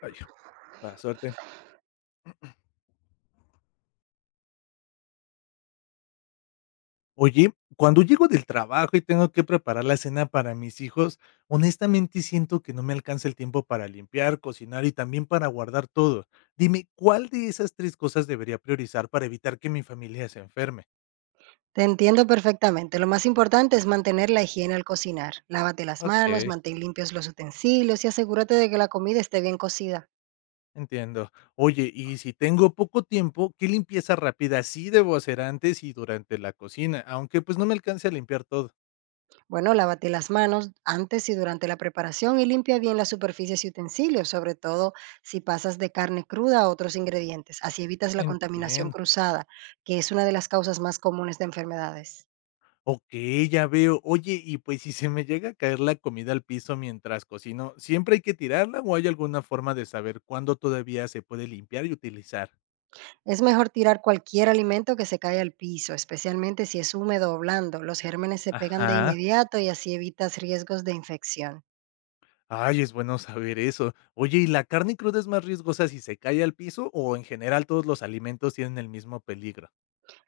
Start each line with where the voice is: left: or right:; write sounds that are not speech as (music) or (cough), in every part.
left: Ay, mala suerte. Oye, cuando llego del trabajo y tengo que preparar la cena para mis hijos, honestamente siento que no me alcanza el tiempo para limpiar, cocinar y también para guardar todo. Dime, ¿cuál de esas tres cosas debería priorizar para evitar que mi familia se enferme?
right: Te entiendo perfectamente. Lo más importante es mantener la higiene al cocinar. Lávate las manos,
left: Ok,
right: mantén limpios los utensilios y asegúrate de que la comida esté bien cocida.
left: entiendo. Oye, y si tengo poco tiempo, ¿qué limpieza rápida sí debo hacer antes y durante la cocina? Aunque pues no me alcance a limpiar todo.
right: Bueno, lávate las manos antes y durante la preparación y limpia bien las superficies y utensilios, sobre todo si pasas de carne cruda a otros ingredientes. Así evitas la contaminación
left: Entiendo.
right: cruzada, que es una de las causas más comunes de enfermedades.
left: Ok, ya veo. Oye, y pues, si se me llega a caer la comida al piso mientras cocino, ¿siempre hay que tirarla o hay alguna forma de saber cuándo todavía se puede limpiar y utilizar?
right: Es mejor tirar cualquier alimento que se cae al piso, especialmente si es húmedo o blando. Los gérmenes se pegan de
left: Ajá.
right: inmediato y así evitas riesgos de infección.
left: Ay, es bueno saber eso. Oye, ¿y la carne cruda es más riesgosa si se cae al piso o en general todos los alimentos tienen el mismo peligro?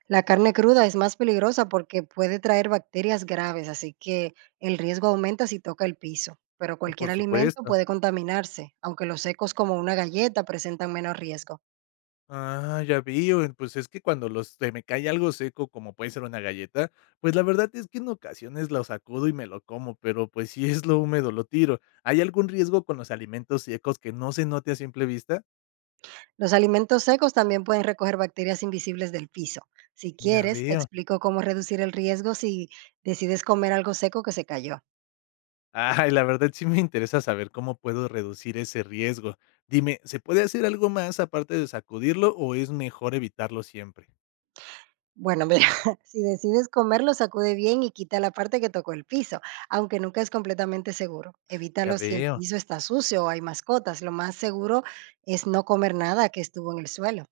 right: La carne cruda es más peligrosa porque puede traer bacterias graves, así que el riesgo aumenta si toca el piso. Pero cualquier
left: Por
right: alimento
left: supuesto.
right: puede contaminarse, aunque los secos como una galleta presentan menos riesgo.
left: Ah, ya veo. Pues es que cuando los se me cae algo seco, como puede ser una galleta, pues la verdad es que en ocasiones lo sacudo y me lo como, pero pues si es lo húmedo, lo tiro. ¿Hay algún riesgo con los alimentos secos que no se note a simple vista?
right: Los alimentos secos también pueden recoger bacterias invisibles del piso. Si
left: Ya
right: quieres, te
left: veo.
right: explico cómo reducir el riesgo si decides comer algo seco que se cayó.
left: Ay, la verdad sí me interesa saber cómo puedo reducir ese riesgo. Dime, ¿se puede hacer algo más aparte de sacudirlo o es mejor evitarlo siempre?
right: Bueno, mira, (laughs) si decides comerlo, sacude bien y quita la parte que tocó el piso, aunque nunca es completamente seguro.
left: Ya
right: Evítalo si el
left: veo.
right: piso está sucio o hay mascotas. Lo más seguro es no comer nada que estuvo en el suelo,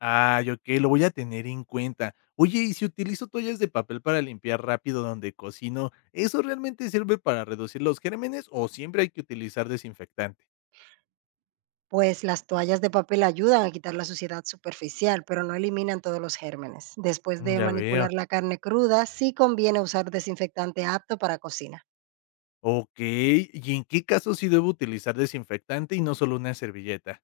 left: Ay, okey, lo voy a tener en cuenta. Oye, y si utilizo toallas de papel para limpiar rápido donde cocino, ¿eso realmente sirve para reducir los gérmenes o siempre hay que utilizar desinfectante?
right: pues las toallas de papel ayudan a quitar la suciedad superficial, pero no eliminan todos los gérmenes. Después
left: Mm,
right: de
left: ya veo.
right: manipular la carne cruda, sí conviene usar desinfectante apto para cocina.
left: Okey, ¿y en qué casos sí debo utilizar desinfectante y no solo una servilleta?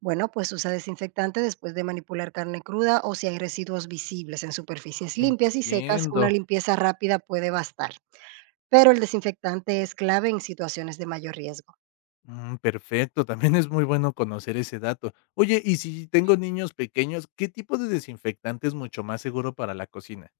right: Bueno, pues usa desinfectante después de manipular carne cruda o si hay residuos visibles en superficies limpias y secas, una
left: Entiendo.
right: limpieza rápida puede bastar. Pero el desinfectante es clave en situaciones de mayor riesgo.
left: Mm, perfecto, también es muy bueno conocer ese dato. Oye, y si tengo niños pequeños, ¿qué tipo de desinfectante es mucho más seguro para la cocina?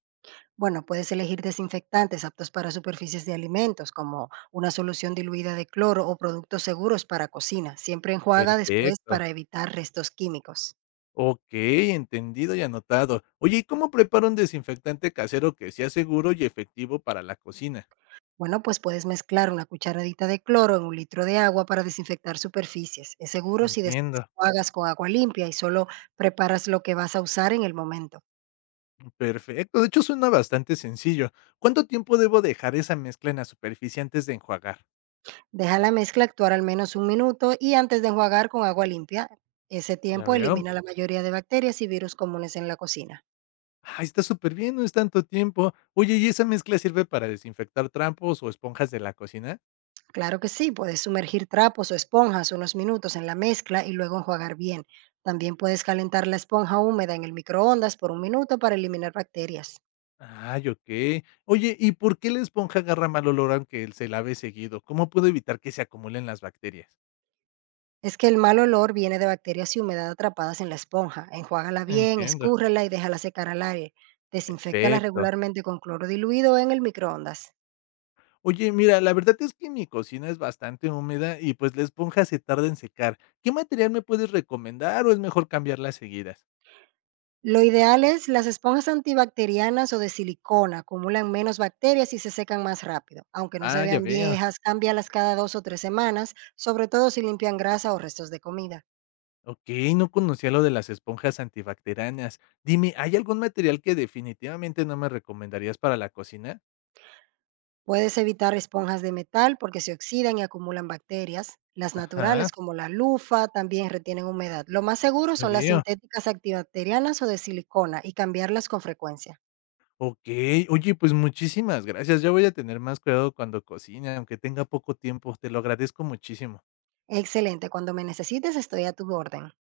right: Bueno, puedes elegir desinfectantes aptos para superficies de alimentos, como una solución diluida de cloro o productos seguros para cocina. Siempre enjuaga después
left: Perfecto.
right: para evitar restos químicos.
left: Okey, entendido y anotado. Oye, ¿y cómo preparo un desinfectante casero que sea seguro y efectivo para la cocina?
right: Bueno, pues puedes mezclar una cucharadita de cloro en un litro de agua para desinfectar superficies. Es seguro si después
left: Entiendo.
right: lo hagas con agua limpia y solo preparas lo que vas a usar en el momento.
left: Perfecto, de hecho, suena bastante sencillo. ¿Cuánto tiempo debo dejar esa mezcla en la superficie antes de enjuagar?
right: Deja la mezcla actuar al menos un minuto y antes de enjuagar con agua limpia. Ese
left: Ya
right: tiempo
left: veo.
right: elimina la mayoría de bacterias y virus comunes en la cocina.
left: Ah, está súper bien, no es tanto tiempo. Oye, ¿y esa mezcla sirve para desinfectar trampos o esponjas de la cocina?
right: Claro que sí, puedes sumergir trapos o esponjas unos minutos en la mezcla y luego enjuagar bien. También puedes calentar la esponja húmeda en el microondas por un minuto para eliminar bacterias.
left: Ay, okey. Oye, ¿y por qué la esponja agarra mal olor aunque se lave seguido? ¿Cómo puedo evitar que se acumulen las bacterias?
right: Es que el mal olor viene de bacterias y humedad atrapadas en la esponja. Enjuágala bien,
left: Entiendo.
right: escúrrela y déjala secar al aire. Desinféctala
left: Perfecto.
right: regularmente con cloro diluido en el microondas.
left: Oye, mira, la verdad es que mi cocina es bastante húmeda y pues la esponja se tarda en secar. ¿Qué material me puedes recomendar o es mejor cambiarlas seguidas?
right: Lo ideal es las esponjas antibacterianas o de silicona, acumulan menos bacterias y se secan más rápido. Aunque no se
left: Ah, ya
right: vean
left: veo.
right: viejas, cámbialas cada dos o tres semanas, sobre todo si limpian grasa o restos de comida.
left: Ok, no conocía lo de las esponjas antibacterianas. Dime, ¿hay algún material que definitivamente no me recomendarías para la cocina?
right: Puedes evitar esponjas de metal porque se oxidan y acumulan bacterias. Las
left: Ajá,
right: naturales como la lufa también retienen humedad. Lo más seguro
left: ya
right: son las
left: veo.
right: sintéticas antibacterianas o de silicona y cambiarlas con frecuencia.
left: Ok, oye, pues muchísimas gracias. Ya voy a tener más cuidado cuando cocine, aunque tenga poco tiempo. Te lo agradezco muchísimo.
right: Excelente, cuando me necesites estoy a tu orden.